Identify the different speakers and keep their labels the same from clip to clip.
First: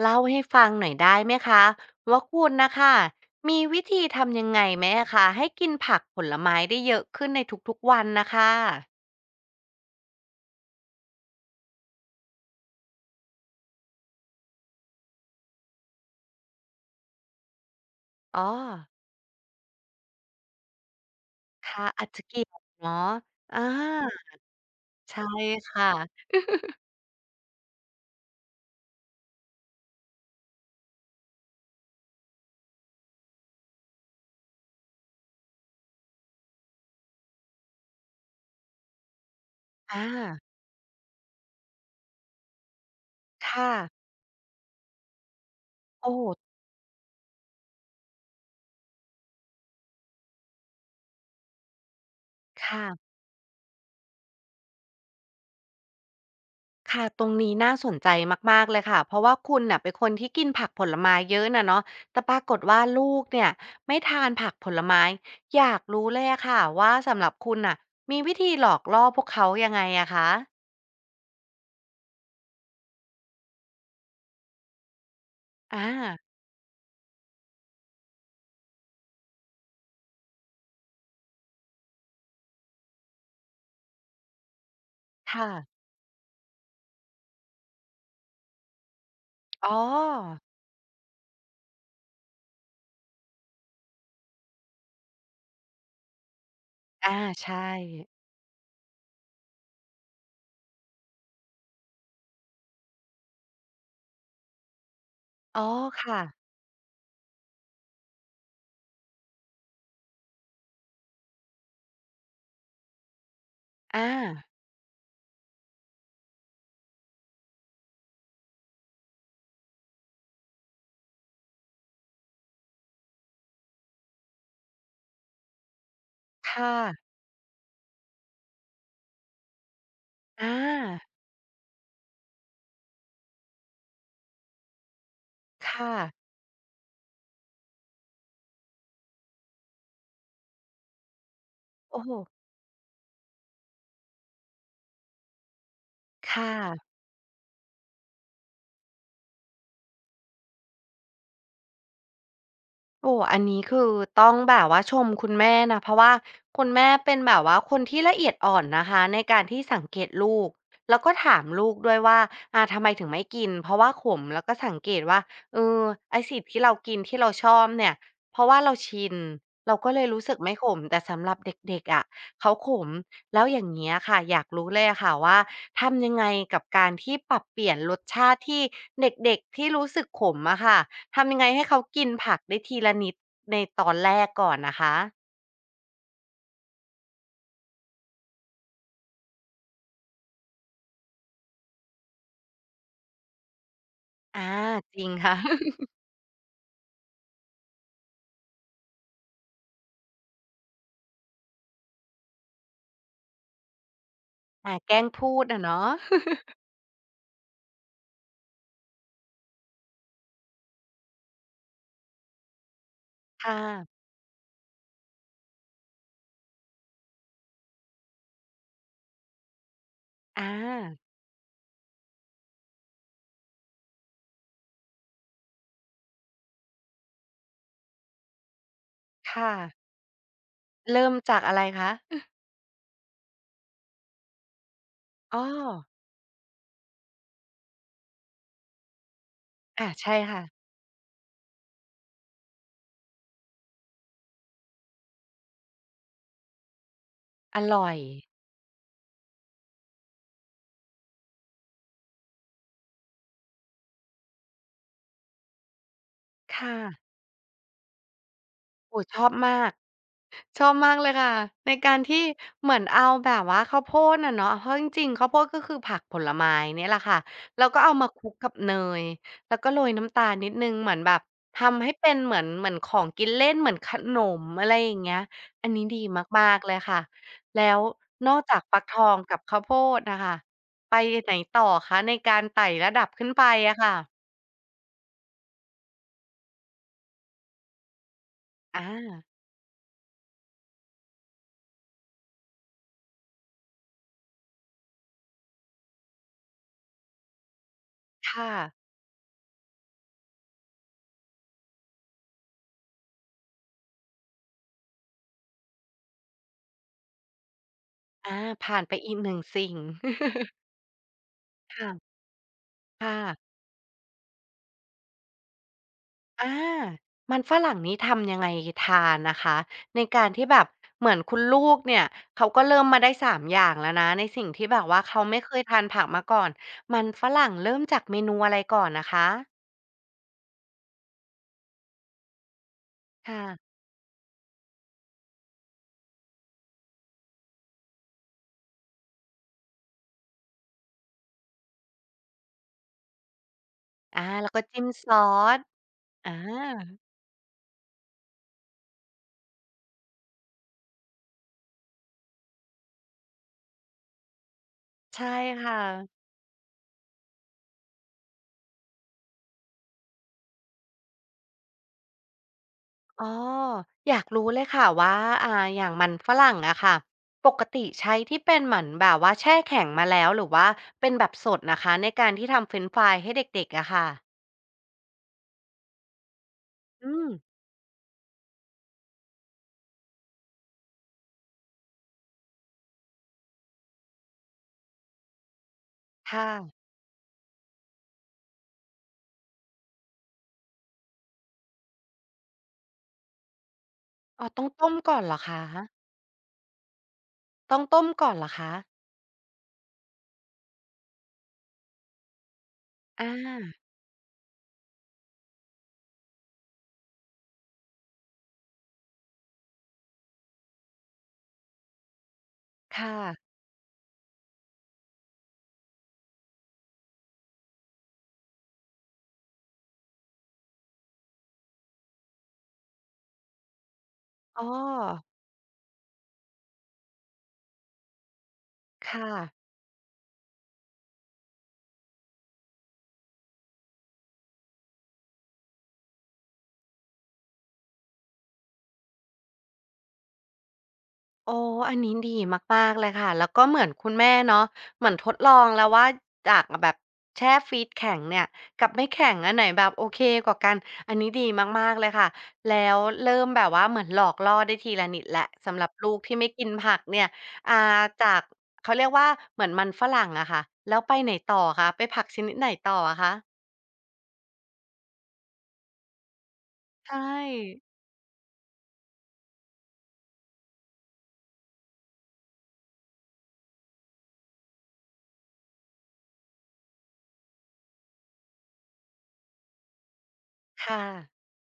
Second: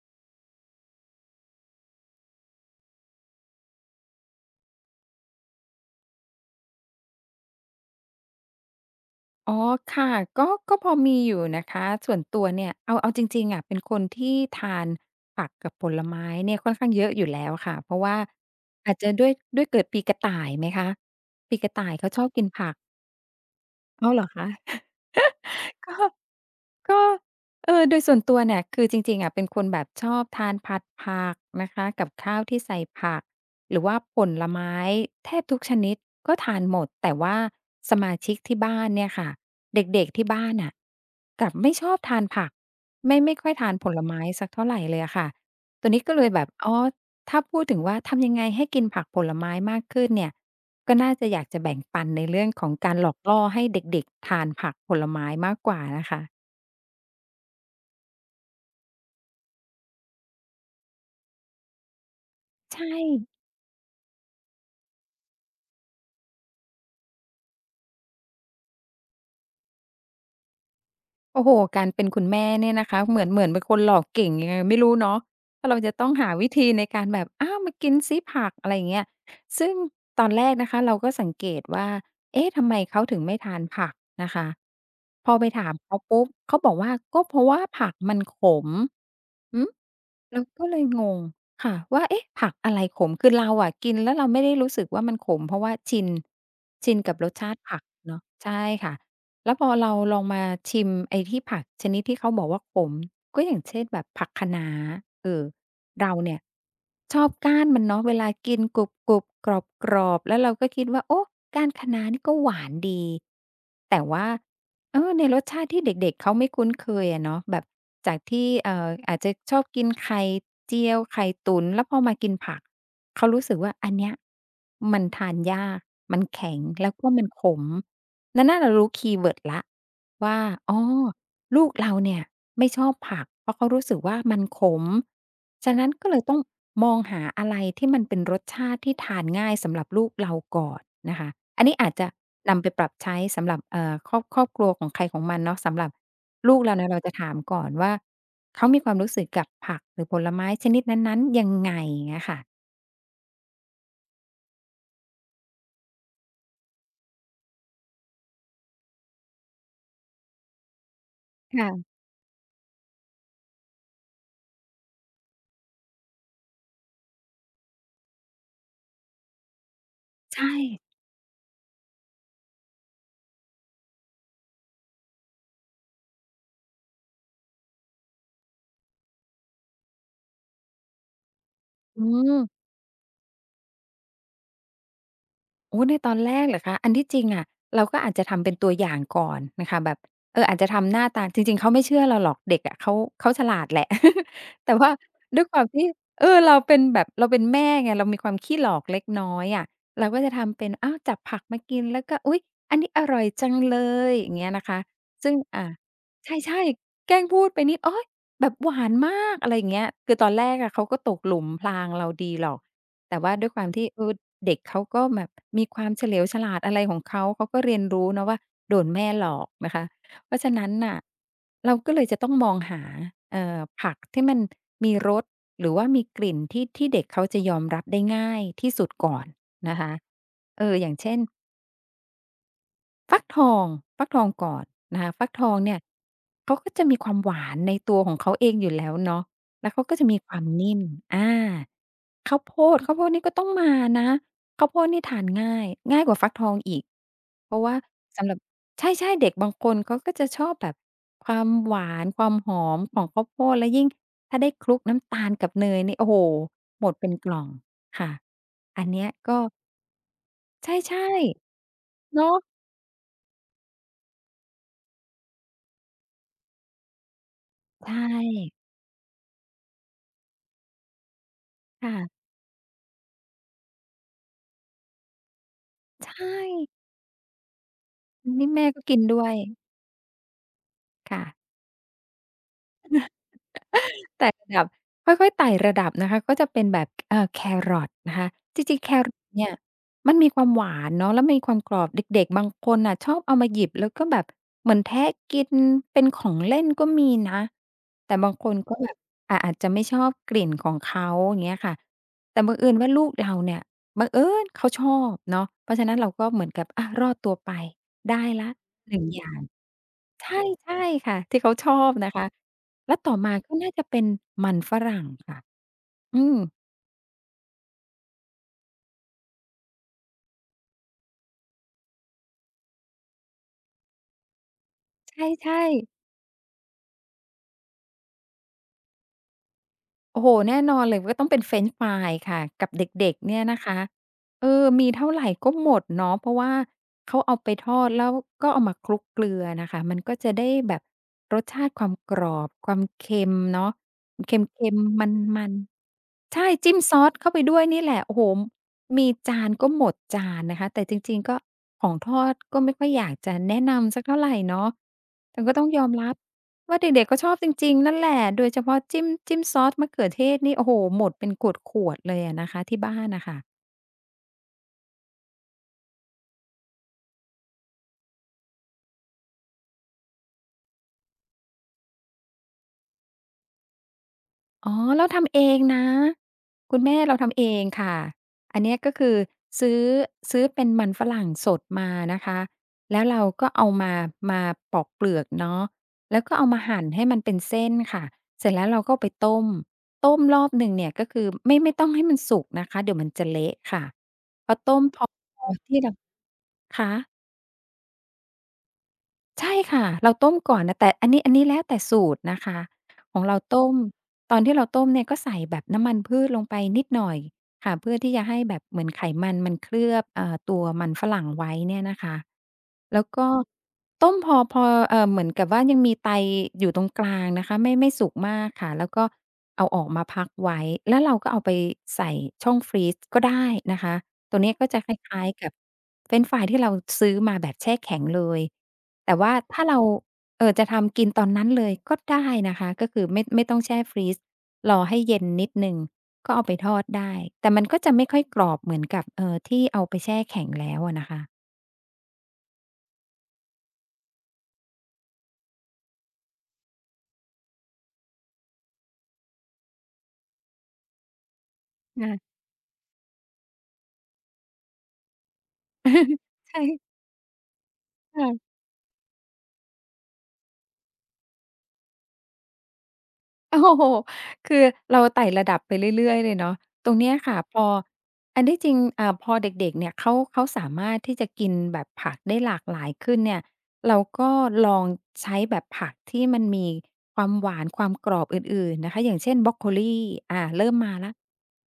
Speaker 1: เล่าให้ฟังหน่อยได้ไหมคะว่าคุณนะคะมีวิธีทำยังไงไหมอะคะให้กินผักผลไม้ได้เยอะขึ้นในทุกๆวันนะคะ
Speaker 2: อ๋อค่ะก็ก็พอมีอยู่นะคะส่วนตัวเนี่ยเอาจริงๆอะเป็นคนที่ทานผักกับผลไม้เนี่ยค่อนข้างเยอะอยู่แล้วค่ะเพราะว่า
Speaker 1: อ๋อ
Speaker 2: อาจจะด้วยเกิดปีกระต่ายไหมคะปีกระ
Speaker 1: ค่ะ
Speaker 2: ต่าย
Speaker 1: อาจ
Speaker 2: เขาช
Speaker 1: จะ
Speaker 2: อบ
Speaker 1: เกี่
Speaker 2: กิ
Speaker 1: ย
Speaker 2: น
Speaker 1: ว
Speaker 2: ผัก
Speaker 1: เนาะอา
Speaker 2: อ้าวเหรอคะ
Speaker 1: ใช่ค่ะ
Speaker 2: ก็ก็โดยส่วนตัวเนี่ยคือจริงๆอะเป็นคนแบบชอบทานผัดผักนะคะกับข้าวที่ใส่ผักหรือว่าผลไม้แทบทุกชนิดก็ทานหมดแต่ว่าสมาชิกที่บ้านเนี่ยค่ะเ
Speaker 1: อา
Speaker 2: ด็กๆที่บ้านน่ะกลับไม่ชอบทานผักไม่ค่อยทา
Speaker 1: ค่ะ
Speaker 2: นผลไม้สักเท่าไรเลยอะค่ะตัวนี้
Speaker 1: โอ้
Speaker 2: ก็เลยแบบอ๋อถ้าพูดถึงว่าทำยังไงให้กินผักผลไม้มากขึ้นเนี่ย ก็น่าจะอยากจะแบ่งปันในเรื่องของการหล
Speaker 1: ค่ะ
Speaker 2: อกล่อให้เด็กๆทานผักผลไม้มากกว่านะคะ
Speaker 1: ค่ะตรงนี้น่าสนใจมากๆเลยค่ะเพราะว่าคุณน่ะเป็นคนที่กินผักผลไม้เยอะน่ะเนาะแต่ปรากฏว่า
Speaker 2: ใช่
Speaker 1: ลูกเนี่ยไม่ทานผักผลไม้อยากรู้เลยอะค่ะว่าสำหรับคุณน่ะมีวิธีหลอกล่อพวกเขายังไงอะคะ
Speaker 2: โอ้โฮการเป็นคุณแม่เนี่ยนะคะเหมือนเป็นคนหลอกเก่งยังไงไม่รู้เนาะถ้าเรา
Speaker 1: อา
Speaker 2: จะต้องหาวิธีในการแบบอามากินสิผักอะไรอย่างเงี้ยซึ่งตอนแรกนะคะเราก็สังเกตว่าเอ๊ะทำไมเขาถึงไม่ทานผักนะคะพอไป
Speaker 1: ค่ะ
Speaker 2: ถามเขาปุ๊บเขาบอกว่าก็เพราะว่าผักมันขมหื
Speaker 1: อ๋
Speaker 2: อ
Speaker 1: อ
Speaker 2: เราก็เลยงงค่ะว่าเอ๊ะผักอะไรขมคือเราอะกินแล้วเราไม่ได้รู้สึกว่ามันขมเพราะว่าชินกับ
Speaker 1: อา
Speaker 2: รสชา
Speaker 1: ใช่
Speaker 2: ติผักเนาะใช่ค่ะ แล้วพอเราลองมาชิมไอ้ที่ผักชนิดที่เขาบอกว่าขมก็อย่างเช่นแบบผักคะน้าเออ
Speaker 1: อ๋อ
Speaker 2: เรา
Speaker 1: ค่ะ
Speaker 2: เนี่ยชอบก้านมันเนาะเวลากินกรุบๆกรอบๆแล้วเราก็คิดว่าโอ้ก้านคะน้านี่ก็หวานดีแต่
Speaker 1: อา
Speaker 2: ว่าเออในรสชาติที่เด็กๆเขาไม่คุ้นเคยอะเนาะแบบจากที่อาจจะชอบกินไข่เจียวไข่ตุ๋นแล้วพอมากินผักเขารู้สึกว่าอันเนี้ยมันทานยากมัน
Speaker 1: ค
Speaker 2: แข็งแล้วก็
Speaker 1: ่ะ
Speaker 2: มันขม นั่นน่ะเรารู้คีย์เวิร์ดแล้วว่า
Speaker 1: อา
Speaker 2: อ๋อลูกเราเนี่ยไม่ชอบผักเพราะเขารู้สึกว่ามันขมฉะนั้น
Speaker 1: ค่ะ
Speaker 2: ก็เลยต้องมองหาอะไรที่มันเป็นรสชาติที่ทานง่ายสำหรับลูกเราก่อนนะคะอันนี้อาจ
Speaker 1: โอ้
Speaker 2: จะ
Speaker 1: โฮ
Speaker 2: นำไปปรับใช้สำหรับครอบครัวของใครของมันเนาะสำหรับ
Speaker 1: ค
Speaker 2: ลูกเราเนี่
Speaker 1: ่ะ
Speaker 2: ยเราจะถามก่อนว่าเขามีความรู้สึกกับผักหรือผลไม้ชนิดนั้นๆยังไงเงี้ยค่ะ
Speaker 1: โอ้อันนี้คือต้องแบบว่าชมคุณแม่นะเพราะว่าคุณแม่เป็นแบบว่าคนที่ละเอียดอ่อนนะคะในการที่สังเกตลูกแล้วก็ถามลูกด้ว
Speaker 2: ค่ะ
Speaker 1: ยว่าอ่าทำไมถึงไม่กินเพราะว่าขมแล้วก็สังเกตว่าเออไอ้สิ่งที่เรากินที่เราชอบเนี่ยเพราะว่าเราชินเราก็เลยรู้สึก
Speaker 2: ใช่
Speaker 1: ไม่ขมแต่สำหรับเด็กๆอะเขาขมแล้วอย่างเงี้ยค่ะอยากรู้เลยอะค่ะว่าทำยังไงกับการที่ปรับเปลี่ยนรสชาติที่เด็กๆที่รู้สึกขมอะค่ะ ทำยังไงให้เขา
Speaker 2: อื
Speaker 1: กินผักได้
Speaker 2: ม
Speaker 1: ทีละนิดในตอนแรกก่อนนะคะ
Speaker 2: โอ้ในตอนแรกเหรอคะอันที่จริงอะเราก็อาจจะทำเป็นตัวอย่างก่อนนะคะแบบเอออาจจะทำหน้าตาจริงๆเขาไม่เชื่อเราหรอกเด็กอะเขาฉลาดแหละ
Speaker 1: อา
Speaker 2: แต่ว่า
Speaker 1: จริงค่ะ
Speaker 2: ด้วยความ ที่เออเราเป็นแบบเราเป็นแม่ไงเรามีความขี้หลอกเล็กน้อยอะเราก็จะทำเป็นอ้าวจับผักมากินแล้วก็อุ๊ยอันนี้อร่อยจังเลยอย่างเงี้ยนะ
Speaker 1: อา
Speaker 2: คะ
Speaker 1: แกล้ง
Speaker 2: ซึ่
Speaker 1: พู
Speaker 2: ง
Speaker 1: ดอะ
Speaker 2: อ่า
Speaker 1: เนาะ
Speaker 2: ใช่ๆแกล้งพูดไปนิดโอ๊ยแบบหวานมากอะไรอย่างเงี้ยคือตอนแรกอะเขาก็ตกหลุมพรางเราดีหรอก แต่ว่า
Speaker 1: ค
Speaker 2: ด้วยความที่
Speaker 1: ่ะ
Speaker 2: เออเด็กเขาก็แบบมีความเฉลียวฉลาดอะไรของเขาเขาก็เรียนรู้เนาะว่าโดนแม่หลอกนะคะเพราะ
Speaker 1: อา
Speaker 2: ฉะนั้นน่ะเราก็เลยจะต้องมองหาผักที่มันมีรสหรือว่ามีกลิ่นที่เด็กเขาจะยอมรับได้ง่ายที่สุดก่อน
Speaker 1: ค่ะ
Speaker 2: นะคะเอออย่าง
Speaker 1: เริ่ม
Speaker 2: เช่น
Speaker 1: จากอะไรคะ
Speaker 2: ฟักทองฟักทองก่อนนะคะฟัก
Speaker 1: อ้อ
Speaker 2: ทองเนี่ยเขาก็จะมีความหวานในตัวของเขาเองอยู่แล้วเนาะแล้วเขา
Speaker 1: อา
Speaker 2: ก็จะ
Speaker 1: ใช่
Speaker 2: มีควา
Speaker 1: ค่ะ
Speaker 2: มนิ่มอาข้าวโพดข้าวโพดนี่ก็ต้องมานะข้าวโพดนี่ทานง่ายง่ายกว่าฟักทองอีกเพ
Speaker 1: อ
Speaker 2: ราะว่า
Speaker 1: ร่อย
Speaker 2: สำหรับใช่ๆเด็กบางคนเขาก็จะชอบแบบความหวานความหอมของข้าวโพดแล้วยิ่งถ้าได้คลุกน้ำตาลกับเนยนี่โอ้โฮ
Speaker 1: ค่ะ
Speaker 2: หมดเป็นกล่องค่ะอัน
Speaker 1: โอ้
Speaker 2: เนี้ย
Speaker 1: ชอบ
Speaker 2: ก็
Speaker 1: มาก ชอบมาก
Speaker 2: ใช่
Speaker 1: เลยค่ะในการ
Speaker 2: ๆ
Speaker 1: ที่
Speaker 2: เนาะ
Speaker 1: เหมือนเอาแบบว่าข้าวโพดอะเนาะเพราะจริงๆข้าวโพดก็คือผักผลไม้เนี่ยแหละค่ะแล้วก็
Speaker 2: ใช
Speaker 1: เอามาคลุกกับ
Speaker 2: ่
Speaker 1: เนยแล้วก็โรยน้ำตาลนิดหนึ่งเหมือนแบบทำให้เป็น
Speaker 2: ค่ะ
Speaker 1: เหมือนเหมือนของกินเล่นเหมือนขนมอะไรอย่างเงี้ยอันนี้ดี
Speaker 2: ใช่
Speaker 1: มากๆเลยค่ะแล้วนอก
Speaker 2: นี่
Speaker 1: จาก
Speaker 2: แม่
Speaker 1: ฟั
Speaker 2: ก็
Speaker 1: กท
Speaker 2: กิน
Speaker 1: อง
Speaker 2: ด้วย
Speaker 1: กับข้าวโพดน่ะค่ะไปไหน
Speaker 2: ค่ะ
Speaker 1: ต่อคะในการไต่ระดับขึ้นไปอะค่ะ
Speaker 2: แต่ระดับค่อยๆไต่ระดับนะคะก็จะเป็นแบบแครอทนะคะจริง
Speaker 1: อา
Speaker 2: ๆแครอทเนี่ยมันมีความหวานเนาะแล้วมีความกรอบเด็กๆบางคนน่ะชอบเอามาหยิบแล้วก็แบบเหมือนแทะกินเป็นของเล่นก็มีนะแต่บางค
Speaker 1: ค่ะ
Speaker 2: นก็แบบอ่าอาจจะไม่ชอบกลิ่นของเขาอย่างเงี้ยค่ะแต่บังเอิญว่าลูกเราเนี่ยบังเอิญเขาชอบเนาะเพราะฉะนั้นเราก็เหมือนกับอะรอดตัวไปได้
Speaker 1: อา
Speaker 2: แล้ว
Speaker 1: ผ่านไป
Speaker 2: 1
Speaker 1: อีก
Speaker 2: อ
Speaker 1: ห
Speaker 2: ย่า
Speaker 1: นึ่ง
Speaker 2: ง
Speaker 1: สิ่ง
Speaker 2: ใช่ ใช่ค่ะที่เขาชอบ
Speaker 1: ค่ะ
Speaker 2: นะคะแล้วต่อมา
Speaker 1: ค่ะ
Speaker 2: ก็น่าจะเป็นมันฝรั่งค่ะอืม
Speaker 1: อามันฝรั่งนี้ทำยังไงทานนะคะในการที่แบบเหมือนคุณลูกเนี่ยเขาก็เริ่มมาได้3อย่างแล้วนะในสิ่งที่แบบว่าเขาไม่เคย
Speaker 2: ใช่
Speaker 1: ทาน
Speaker 2: ๆ
Speaker 1: ผักมาก่อนมันฝรั่งเริ่มจากเมนูอะไรก่อนนะคะ
Speaker 2: โอ้โฮแน่นอนเลยว่าต้องเป็นเฟรนช์ฟรายค่ะกับเด็กๆเนี่ยนะ
Speaker 1: ค่ะ
Speaker 2: คะเออมีเท่าไรก็หมดเนาะเพราะว่าเขาเอาไปทอดแล้วก็เอามาคลุกเกลือน่ะค่ะมันก็จะได้แบบรสชาติความกรอบความเค็มเนาะ
Speaker 1: อา
Speaker 2: เค
Speaker 1: แล้วก็
Speaker 2: ็ม
Speaker 1: จิ้ม
Speaker 2: ๆ
Speaker 1: ซอ
Speaker 2: มัน
Speaker 1: สอา
Speaker 2: ๆใช่จิ้มซอสเข้าไปด้วยนี่แหละโอ้โฮมีจานก็หมดจานนะคะแต่จริงๆก็ของทอดก็ไม่ค่อยอยากจะแนะนำสักเท่าไรเนาะ
Speaker 1: ใช่
Speaker 2: แต่ก็ต้อง
Speaker 1: ค่ะ
Speaker 2: ยอมรับ ว่าเด็กๆก็ชอบจริงๆนั่นแหละโดยเฉพาะจิ้มซอสมะเขือเทศนี่โอ้โฮหมดเป็นขวดๆเลยอะนะคะที่บ้านน่ะ
Speaker 1: อ๋อ
Speaker 2: ค่ะ
Speaker 1: อยากรู้เลยค่ะว่าอ่าอย่างมันฝรั่งอะค่ะปกติใช้ที่เป็นเหมือนแบบว่าแช่แข็งมาแล้วหรือว่าเป็นแบบสดนะคะในการที่ทำเฟรนช์ฟรายให้เด็กๆอะค่ะ
Speaker 2: อ๋อเราทำเองนะคุณแม่
Speaker 1: อื
Speaker 2: เรา
Speaker 1: ม
Speaker 2: ทำเองค่ะอันเนี้ยก็คือซื้อซื้อเป็นมันฝรั่งสดมานะคะแล้วเราก็เอามาปอกเปลือกเนาะแล้วก็เอา
Speaker 1: ค่ะ
Speaker 2: มาหั่นให้มันเป็นเส้นค่ะเสร็จแล้วเราก็ไปต้มรอบหนึ่งเนี่ยก็คือไม่ต้องให้มันสุกนะคะเดี๋ยวมันจะเละค่ะ
Speaker 1: อ๋อ
Speaker 2: พอ
Speaker 1: ต้อง
Speaker 2: ต้ม
Speaker 1: ต้ม
Speaker 2: พอ
Speaker 1: ก่อนเหร
Speaker 2: พ
Speaker 1: อ
Speaker 2: อ
Speaker 1: คะ
Speaker 2: ที่เราคะ
Speaker 1: ต้องต้มก่อนเหรอคะ
Speaker 2: ใช่ค่ะเราต้มก่อนนะแต่อันนี้แล้วแต่สูตรนะคะของเรา
Speaker 1: อา
Speaker 2: ต้มตอนที่เราต้มเนี่ยก็ใส่แบบน้ำมันพืชลงไปนิดหน่อยค่ะเพื่อที่จะให้แบบเหมือนไขมันมันเคลือบตัวมันฝรั่งไว้เนี่ยนะคะ
Speaker 1: ค
Speaker 2: แล้วก็
Speaker 1: ่ะ
Speaker 2: ต้มพอเหมือนกับว่ายังมีไตอยู่ตรงกลางนะคะไม่สุกมากค่ะแล้วก็เอาออกมาพักไว้แล้วเราก็เอาไปใส่ช่องฟรีซก็ได้นะคะ ตัวเนี้ย
Speaker 1: อ๋อ
Speaker 2: ก็จะคล้ายๆกับเฟรนช์ฟรายที่เราซื้อมาแบบแช่แข็งเลย แต่
Speaker 1: ค่ะ
Speaker 2: ว่าถ้าเราจะทำกินตอนนั้นเลยก็ได้นะคะก็คือไม่ต้องแช่ฟรีซรอให้เย็นนิดหนึ่งก็เอาไปทอดได้แต่มันก็จะไม่ค่อยกรอบเหมือนกับที่เอาไปแช่แข็งแล้วอะนะคะ
Speaker 1: อ๋ออันนี้ดีมากๆเลยค่ะ แล้วก็เหมือนคุณแม่เนาะเหมือนทดลองแล้วว่าจากแบบแช่ฟรีซแข็งเนี่ยกับไม่แข็งอันไหนแบบโอเคกว่ากัน อันนี้ดีมากๆเล
Speaker 2: อา
Speaker 1: ยค่ะ แล้วเริ่มแบบว่าเหมือนหลอกล่อได้ทีละนิดแล้วสำหรับลูกที่ ไม่กิน
Speaker 2: ใช่
Speaker 1: ผักเนี่ยอ่าจาก
Speaker 2: ค่ะ
Speaker 1: เขาเรียกว่าเหมือนมันฝรั่งอะค่ะแล้วไปไหนต่อคะไปผักชนิดไหนต่ออะคะ
Speaker 2: โอ้โฮคือเราไต่ระดับไปเรื่อยๆเลยเนาะตรงเนี้ย
Speaker 1: ใช่
Speaker 2: ค่ะพออันที่จริงพอเด็กๆเนี่ยเขาสามารถที่จะกินแบบผักได้หลากหลายขึ้นเนี่ยเราก็ลองใช้แบบผักที่มันมีความหวานความกรอบอื่นๆนะคะอย่างเช่นบรอกโคลีอ่าเริ่มมา
Speaker 1: ค่ะ
Speaker 2: แล้ว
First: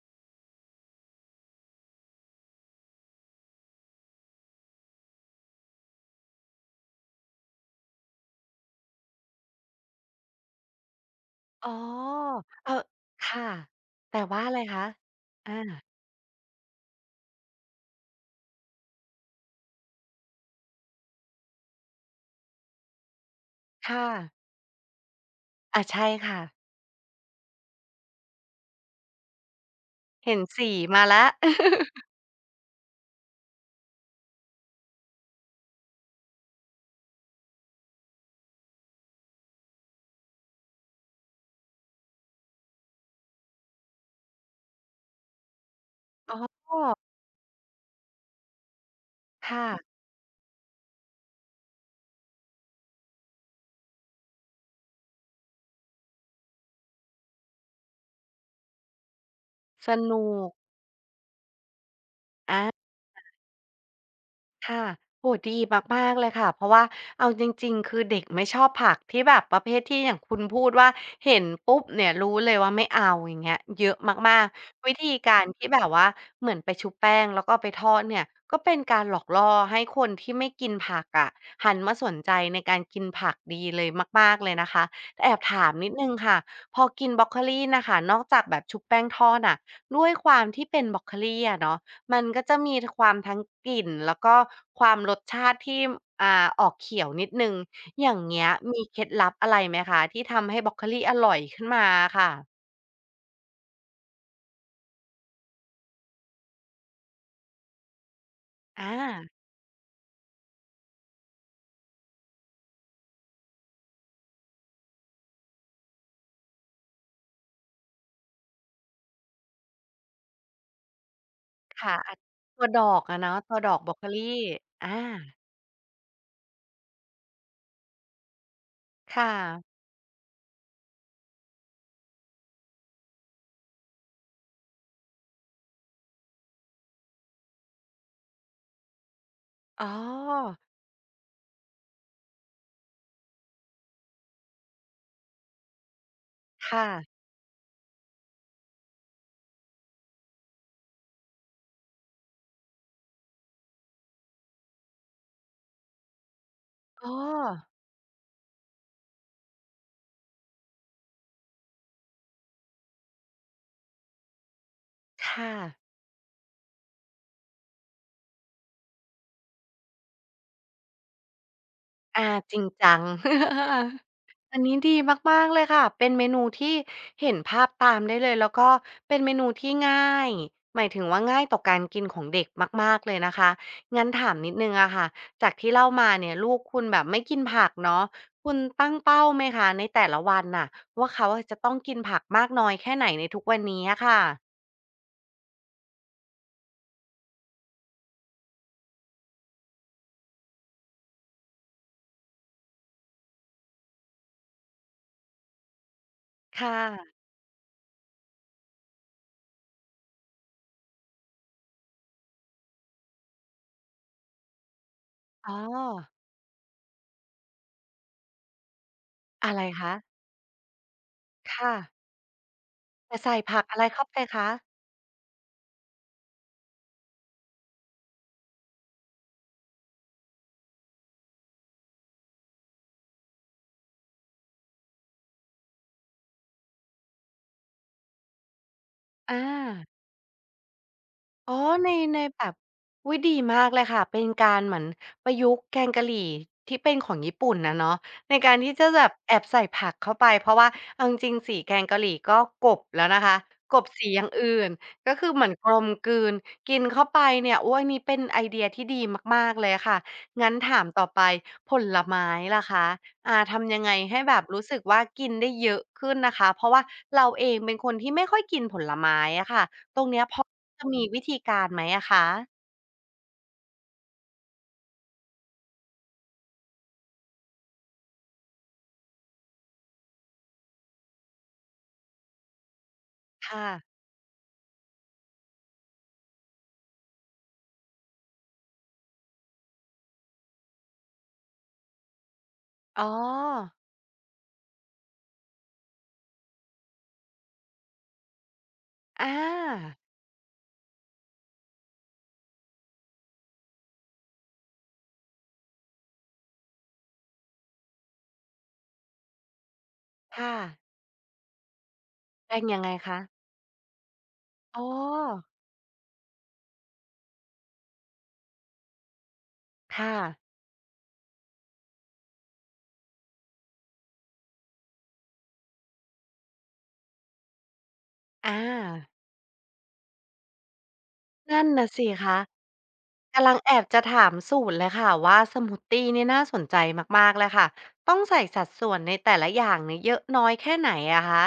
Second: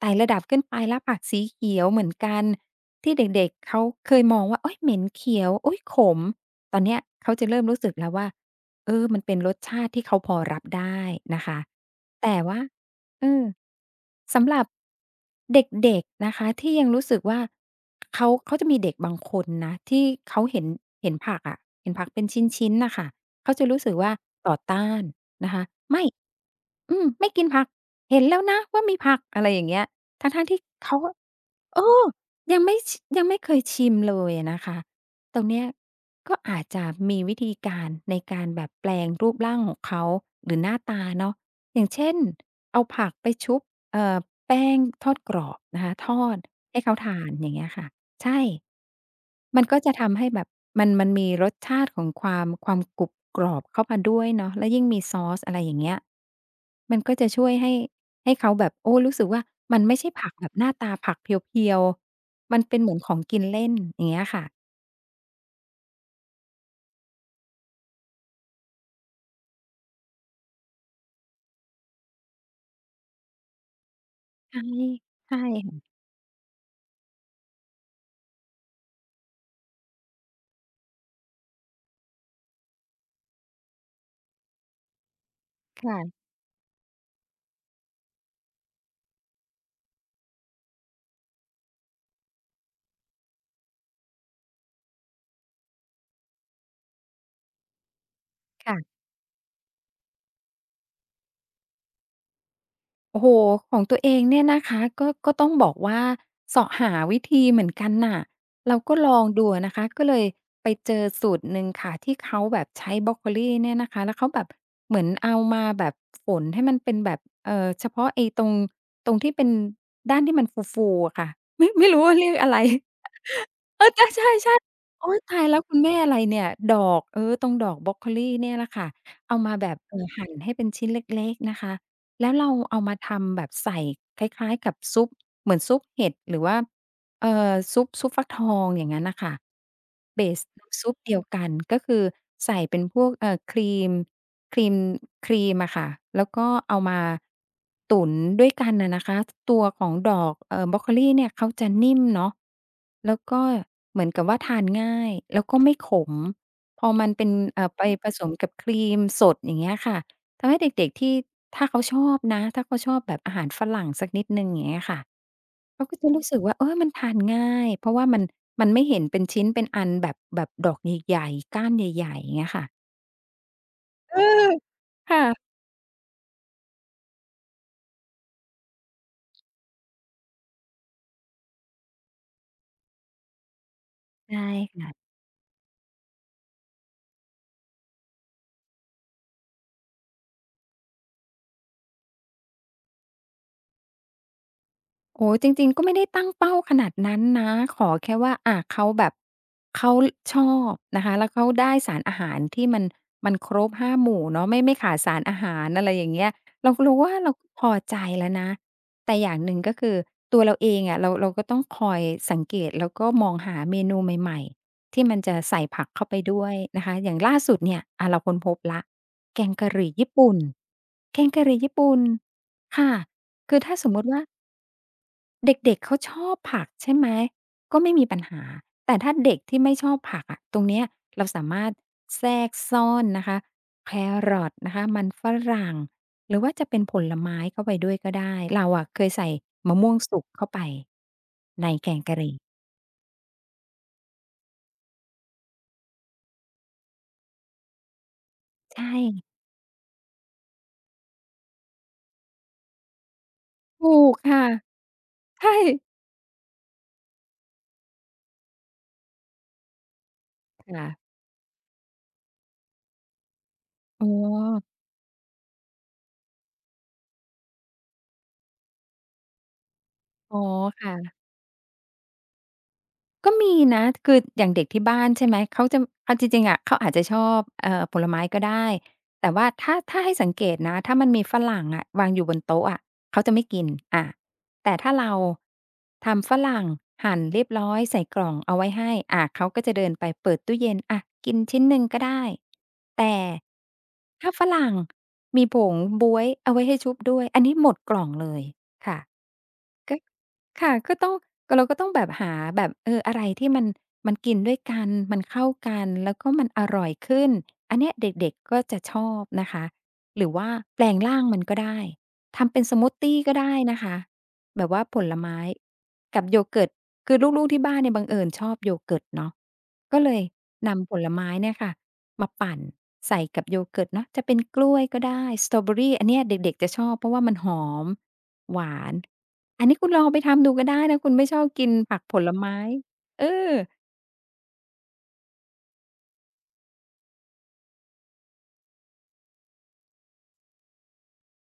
Speaker 2: ไต่ระดับขึ้นไปแล้วผักสีเขียวเหมือนกันที่เด็กๆเขาเคยมองว่าโอ๊ยเหม็นเขียวโอ๊ยขมตอนเนี้ยเขาจะเริ่มรู้สึกแล้วว่า เออมันเป็นรสชาติที่เขาพอรับได้นะคะ
Speaker 1: อ๋อ
Speaker 2: แต่ว่า
Speaker 1: เออ
Speaker 2: เอ
Speaker 1: ค่ะ
Speaker 2: อ
Speaker 1: แต่ว่า
Speaker 2: สำ
Speaker 1: อะ
Speaker 2: ห
Speaker 1: ไร
Speaker 2: รับ
Speaker 1: คะอา
Speaker 2: เด็กๆนะคะที่ยังรู้สึกว่าเขาจะมีเด็กบางคนนะที่เขาเห็นผักอะเห็นผักเป็นชิ้นๆน่ะค่ะเขาจะรู้สึก
Speaker 1: ค่ะ
Speaker 2: ว่าต่อต้านนะคะ
Speaker 1: อา
Speaker 2: ไม่
Speaker 1: ใช่ค่ะ
Speaker 2: ไม่กินผักเห็นแล้วนะว่ามีผักอะไรอย่างเงี้ย
Speaker 1: เห็น
Speaker 2: ทั้งๆที่
Speaker 1: สี
Speaker 2: เขา
Speaker 1: มาแล้ว
Speaker 2: เออยังไม่ชยังไม่เคยชิมเลยอะนะคะ ตรงเนี้ยก็อาจจะมีวิธีการในการแบบแปลงรูปร่างของเขาหรือหน้าตาเนาะอย่างเช่นเอาผักไปชุบเอ่อแป้งทอดกรอบนะคะทอ
Speaker 1: อ๋อ
Speaker 2: ดให้เขา ทานอย่างเงี้ยค่ะใช่มัน
Speaker 1: ค่ะ
Speaker 2: ก็จะทำให้แบบมันมีรสชาติของความกรุบกรอบเข้ามาด้วยเนาะแล้วยิ่งมีซอสอะไรอย่างเงี้ยมันก็จะช่วยให้เขาแบบโอ้รู้สึกว่ามัน
Speaker 1: ส
Speaker 2: ไม่ใช่
Speaker 1: นุ
Speaker 2: ผักแบ
Speaker 1: ก
Speaker 2: บหน้าตาผักเพียวๆมัน
Speaker 1: อา
Speaker 2: เป็นเหมือนของกินเล่นอย่างเงี้ยค่ะ
Speaker 1: ค่ะโอ้ดีมากๆเลยค่ะเพราะว่าเอาจริงๆคือเด็กไม่ชอบผักที่แบบประเภทที่อย่างคุณพูดว่าเห็นปุ๊บเนี่ยรู้เลยว่าไม่เอาอย่างเงี้ยเยอะมาก
Speaker 2: ใช่
Speaker 1: ๆวิธีการที่
Speaker 2: ใช่
Speaker 1: แบบว่าเหมือนไปชุบแป้งแล้วก็เอาไปทอดเนี่ยก็เป็นการหลอกล่อให้คนที่ไม่กินผักอะหันมาสนใจในการกินผักดีเลยมากๆเลยนะคะแต่แอบถามนิดหนึ่ง
Speaker 2: ค่ะ
Speaker 1: ค่ะพอกินบรอกโคลีน่ะค่ะนอกจากแบบชุบแป้งทอดอะด้วยความที่เป็นบรอกโคลีอะเนาะ มันก็จะมีความทั้งกลิ่นแล้วก็ความรสชาติที่อ่าออกเขียวนิดหนึ่งอย่างเงี้ย
Speaker 2: ค่ะ
Speaker 1: มีเค
Speaker 2: ค่ะ
Speaker 1: ล็ดลับอะไรไหมคะที่ทำให้บรอกโคลีอร่อยขึ้นมาอะค่ะ
Speaker 2: โอ้โฮของตัวเองเนี่ยนะคะก็ต้องบอกว่าเสาะหาวิธีเหมือนกันน่ะเราก็ลอง
Speaker 1: อา
Speaker 2: ดูอะนะคะก็เลยไปเจอสูตรหนึ่งค่ะที่เขาแบบใช้บรอกโคลีเนี่ยนะคะแล้วเขาแบบเหมือนเอามาแบบฝนให้มันเป็นแบบเฉพาะไอ้ตรงที่เป็นด้านที่มันฟูๆอะค่ะไม่
Speaker 1: ค่ะ
Speaker 2: รู้
Speaker 1: อา
Speaker 2: ว่าเรียกอะไร
Speaker 1: ตัวดอกอะเนาะตัวดอก
Speaker 2: เออ
Speaker 1: บรอกโคลี
Speaker 2: ใช่ๆ
Speaker 1: อา
Speaker 2: ๆโอ๊ยตายแล้วคุณแม่อะไรเนี่ยดอกเออตรงดอกบรอกโคลีเนี่ยแหละค่ะ
Speaker 1: ค่ะ
Speaker 2: เอามาแบบหั่นให้เป็นชิ้นเล็กๆนะคะแล้วเราเอามาทำแบบใส่คล้ายๆกับซุปเหมือนซุปเห็ดหรือว่าเอ่อซุปฟักทองอย่างงั้นน่ะค่ะ
Speaker 1: อ๋อ
Speaker 2: เบสน้ำซุปเดียวกันก็คือใส่เป็นพวกครีมครีมอะค่ะแล้วก็เอา
Speaker 1: ค่ะ
Speaker 2: มาตุ๋นด้วยกันอะนะคะตัวของดอกบรอกโคลีเนี่ยเขาจะนิ่มเนาะแล้วก็เหมือนกับว่าทานง่ายแล้วก็ไม่ขมพอมั
Speaker 1: อ๋
Speaker 2: น
Speaker 1: อ
Speaker 2: เป็นไปผสมกับครีมสดอย่างเงี้ยค่ะทำให้เด็กๆที่ถ้าเขาชอบนะถ้าเขาชอบแบบอาหารฝรั่งสักนิดหนึ่งอย่างเงี้ยค่ะ
Speaker 1: ค่ะ
Speaker 2: เขาก็จะรู้สึกว่าเออมันทานง่ายเพราะว่ามันมันไม่เห็นเป็นชิ้นเป็นอันแบบดอกใหญ่ๆก้านใหญ่ๆ
Speaker 1: อา
Speaker 2: อย่างเงี้ย
Speaker 1: จริง
Speaker 2: ค่ะ
Speaker 1: จัง
Speaker 2: เออ
Speaker 1: อันนี้ดีมากๆ
Speaker 2: ค่ะ
Speaker 1: เลยค่ะ เป็นเมนูที่เห็นภาพตามได้เลยแล้วก็เป็นเมนูที่ง่าย หมายถึงว่าง่ายต่อการกินของเด็กมากๆเลยนะคะ งั้นถา
Speaker 2: ใช
Speaker 1: มนิดหนึ่งอะ
Speaker 2: ่
Speaker 1: ค่ะจากที่เล่ามาเนี่ยลูกคุณแบบไม่กินผักเนาะคุณตั้งเป้าไหมคะในแต่ละวันน่ะว่าเขาอะจะต้องกินผักมากน้อยแค่ไหนในทุกวันนี้อะค่ะ
Speaker 2: โอ้จริงๆก็ไม่ได้ตั้งเป้าขนาดนั้นนะขอแค่ว่าเขาแบบเขาชอบนะคะแล้วเขาได้สารอาหารที่มันมันครบห้าหมู่เนาะไม่ขาดสารอาหารอะไรอย่างเงี้ย
Speaker 1: ค
Speaker 2: เราก็รู้ว่า
Speaker 1: ่ะ
Speaker 2: เราก็พอใจแล้วนะแต่อย่างหนึ่งก็คือตัวเราเองอะเราก็ต้องคอยสังเกตแล้วก็มองหาเมนูใหม่ๆที่มันจะ
Speaker 1: อ๋อ
Speaker 2: ใส่ผักเข้าไปด้วยนะคะอย่างล่าสุดเนี่ยเราค้นพบแล้วแก
Speaker 1: อะ
Speaker 2: ง
Speaker 1: ไร
Speaker 2: กะหรี่
Speaker 1: คะ
Speaker 2: ญี่ปุ่นแกงกะหรี่
Speaker 1: ค่ะ
Speaker 2: ญี่ปุ่นค่ะ
Speaker 1: แต่ใส่
Speaker 2: คื
Speaker 1: ผั
Speaker 2: อ
Speaker 1: ก
Speaker 2: ถ้า
Speaker 1: อะไร
Speaker 2: สมมุ
Speaker 1: เข้า
Speaker 2: ติ
Speaker 1: ไป
Speaker 2: ว่า
Speaker 1: คะ
Speaker 2: เด็กๆ เขาชอบผักใช่ไหม ก็ไม่มีปัญหา แต่ถ้าเด็กที่ไม่ชอบผักอะตรงเนี้ยเราสามารถแทรกซ่อนนะคะแครอทนะคะมันฝรั่งหรือว่าจะเป็นผลไม้เข้าไปด้วยก็ได้ เราอะเคยใส่
Speaker 1: อา
Speaker 2: มะม่วงสุกเข้าไป
Speaker 1: อ๋อ
Speaker 2: ใน
Speaker 1: ใน
Speaker 2: แกงกะหรี่
Speaker 1: แบบอุ๊ยดีมากเลยค่ะเป็นการเหมือนประยุกต์แกงกะหรี่ที่เป็นของญี่ปุ่นอะเนาะในการที่จะ
Speaker 2: ใช่
Speaker 1: แบบแอบใส่ผักเข้าไปเพราะว่าเอาจริงๆสีแกงกะหรี่ก็กลบแล้วนะคะกลบ
Speaker 2: ถู
Speaker 1: สี
Speaker 2: ก
Speaker 1: อย่าง
Speaker 2: ค่ะ
Speaker 1: อื่นก็คือเหมือน
Speaker 2: ใช่
Speaker 1: กลมกลืนกินเข้าไปเนี่ยโอ้อันนี้เป็นไอเดียที่ดีมากๆเลยค่ะงั้นถามต่อ
Speaker 2: ค่ะ
Speaker 1: ไปผลไม้ล่ะคะอ่าทำยังไง
Speaker 2: อ๋อ
Speaker 1: ให้แบบรู้สึกว่ากินได้เยอะขึ้นนะคะเพราะว่าเราเองเป็นคนที่ไม่ค่อยกินผลไม้อะค่ะตรงเนี้ยพ
Speaker 2: อ๋อ
Speaker 1: อ จะมี
Speaker 2: ค่ะ
Speaker 1: วิธีการไหมอะคะ
Speaker 2: ก็มีนะคืออย่างเด็กที่บ้านใช่ไหมเขาจะเอาจริงๆอะเขาอาจจะชอบผลไม้ก็ได้แต่ว่าถ้าให้สังเกตนะถ้ามันมีฝรั่งอะวางอยู่บนโต๊ะอะเขาจะไม่กิ
Speaker 1: ค่ะ
Speaker 2: นอาแต่ถ้าเราทำฝรั่งหั่นเรียบร้อยใส่กล่องเอาไว้ให้อาเขาก็จะเดินไปเปิดตู้เย็นอะกินชิ้นหนึ่งก็ได้
Speaker 1: อ๋อ
Speaker 2: แต่ถ้าฝรั่งมีผงบ๊วยเอาไว้ให้ชุบด้วยอันนี้หมดกล่องเลยค่ะ
Speaker 1: อ
Speaker 2: ก็
Speaker 1: า
Speaker 2: ค่ะก็ต้องก็เราก็ต้องแบบหาแบบเอออะไรที่มันมันกินด้วยกันมันเข้ากันแล้วก็มันอร่อยขึ้นอันเนี้ยเด็กๆก็จะชอบนะคะหรือว่า
Speaker 1: ค่ะ
Speaker 2: แปลงร่างมันก็ได้ทำ
Speaker 1: เป็
Speaker 2: เป็
Speaker 1: น
Speaker 2: นส
Speaker 1: ยัง
Speaker 2: มู
Speaker 1: ไง
Speaker 2: ทตี
Speaker 1: คะ
Speaker 2: ก็ได้นะคะแบบ
Speaker 1: อ๋อ
Speaker 2: ว่าผลไม้กับโยเกิร์ตคือลูกๆที่บ้านเนี่ยบังเอิญชอบโยเกิร์ตเนาะก็เล
Speaker 1: ค่ะ
Speaker 2: ยนำผลไม้เนี่ยค่ะมาปั่นใส่กับโยเกิร์ตเนาะจะเป็นกล้วยก็ได้สตรอเบอร์รีอันเนี้ยเด็กๆจะชอบเพราะว่ามันหอม
Speaker 1: อ
Speaker 2: หวาน
Speaker 1: า
Speaker 2: อันนี้คุณลองเอาไปทำดูก็ได้นะคุณไม่ชอบ
Speaker 1: นั่น
Speaker 2: กิน
Speaker 1: น่ะ
Speaker 2: ผัก
Speaker 1: สิ
Speaker 2: ผล
Speaker 1: คะ
Speaker 2: ไม้เอ
Speaker 1: กำ
Speaker 2: อ
Speaker 1: ลังแอบจะถามสูตรเลยค่ะว่าสมูททีนี่น่าสนใจมากๆเลยค่ะต้องใส่สัดส่วนในแต่ละอย่างเนี่ยเยอะน้อยแค่ไหนอะคะ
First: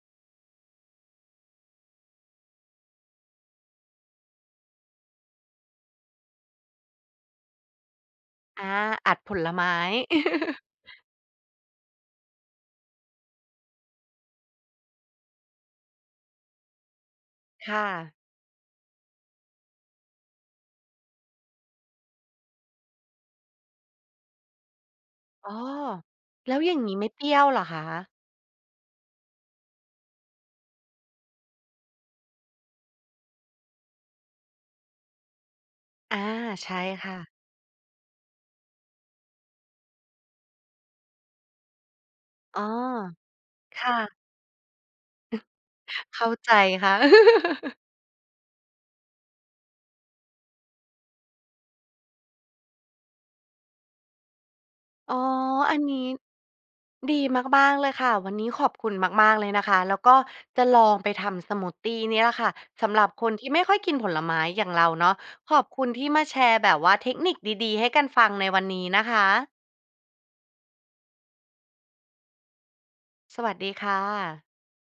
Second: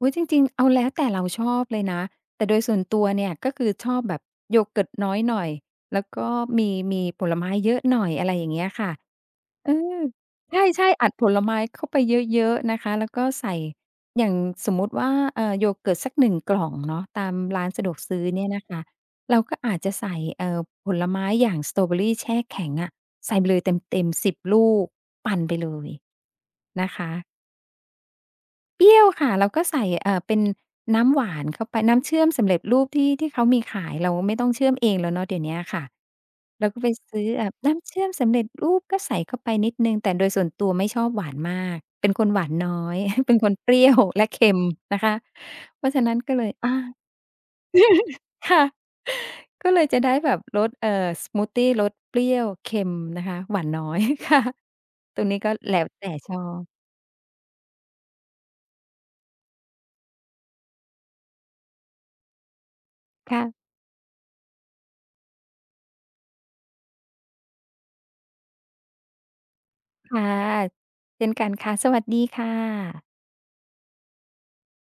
Speaker 2: อุ๊ยจริงๆเอาแล้วแต่เราชอบเลยนะแต่โดยส่วนตัวเนี่ยก็คือชอบแบบโยเกิร์ตน้อยหน่อยแล้วก็มีผลไม้เยอะหน่อยอะไรอย่างเงี้ย
Speaker 1: อา
Speaker 2: ค่ะ
Speaker 1: อัดผล
Speaker 2: เอ
Speaker 1: ไม้
Speaker 2: อใช่ๆอัดผลไม้เข้าไปเยอะๆนะคะแล้วก็ใส่อย่างสมมุติว่าโยเกิร์ตสักหนึ่งกล่องเนาะตามร้านสะ
Speaker 1: ค่ะ
Speaker 2: ดวกซื้อเนี่ยนะคะเราก็อาจจะใส่ผลไม้อย่างสตรอเบอร์รี่แช่แข็งอะใส่ไปเลยเต็มๆ10ลูกปั่น
Speaker 1: อ๋
Speaker 2: ไป
Speaker 1: อ
Speaker 2: เลย
Speaker 1: แล้วอย่าง
Speaker 2: นะ
Speaker 1: งี้ไม่
Speaker 2: คะ
Speaker 1: เปรี้ยวเหรอคะ
Speaker 2: เปรี้ยวค่ะเราก็ใส่เป็นน้ำหวานเข้าไปน้ำเชื่อมสำเร็จรูปที่เขามีขายเราไม่ต้องเชื่อมเองแล้วเนาะเดี๋ยวเนี้ยค่ะ
Speaker 1: อา
Speaker 2: เราก็
Speaker 1: ใช่
Speaker 2: ไป
Speaker 1: ค่ะ
Speaker 2: ซื้อเอ่าน้ำเชื่อมสำเร็จรูปก็ใส่เข้าไปนิดหนึ่งแต่โดยส่วนตัวไม่ชอบหวานมากเป็นคนหวาน
Speaker 1: อ๋อ
Speaker 2: น้อย เป็นคนเปรี้ยว
Speaker 1: ค่ะ
Speaker 2: และเค็มนะคะเพราะฉะนั้น
Speaker 1: เข้า
Speaker 2: ก็เล
Speaker 1: ใจ
Speaker 2: ยอา
Speaker 1: ค่ะ
Speaker 2: ค่ะ ก็เลยจะได้แบบรสสมูททีรสเปรี้ยวเค็มนะคะหวานน้อย ค่ะ
Speaker 1: อ๋
Speaker 2: ต
Speaker 1: อ
Speaker 2: รงนี้ก็
Speaker 1: อั
Speaker 2: แล้
Speaker 1: น
Speaker 2: ว
Speaker 1: นี้
Speaker 2: แต่ชอบ
Speaker 1: ดีมากๆเลยค่ะ วันนี้ขอบคุณมากๆเลยนะคะ แล้วก็จะลองไปทำสมูทตีนี่แหละค่ะสำหรับคน
Speaker 2: ค่ะ
Speaker 1: ที่ไม่ค่อยกินผลไม้อย่างเราเนาะขอบคุณที่มาแชร์แบบว่าเทคนิคดีๆให้กันฟังในวันนี้นะคะ
Speaker 2: ค่ะเช่นกันค่ะ สวัสดีค่ะ
Speaker 1: สวัสดีค่ะ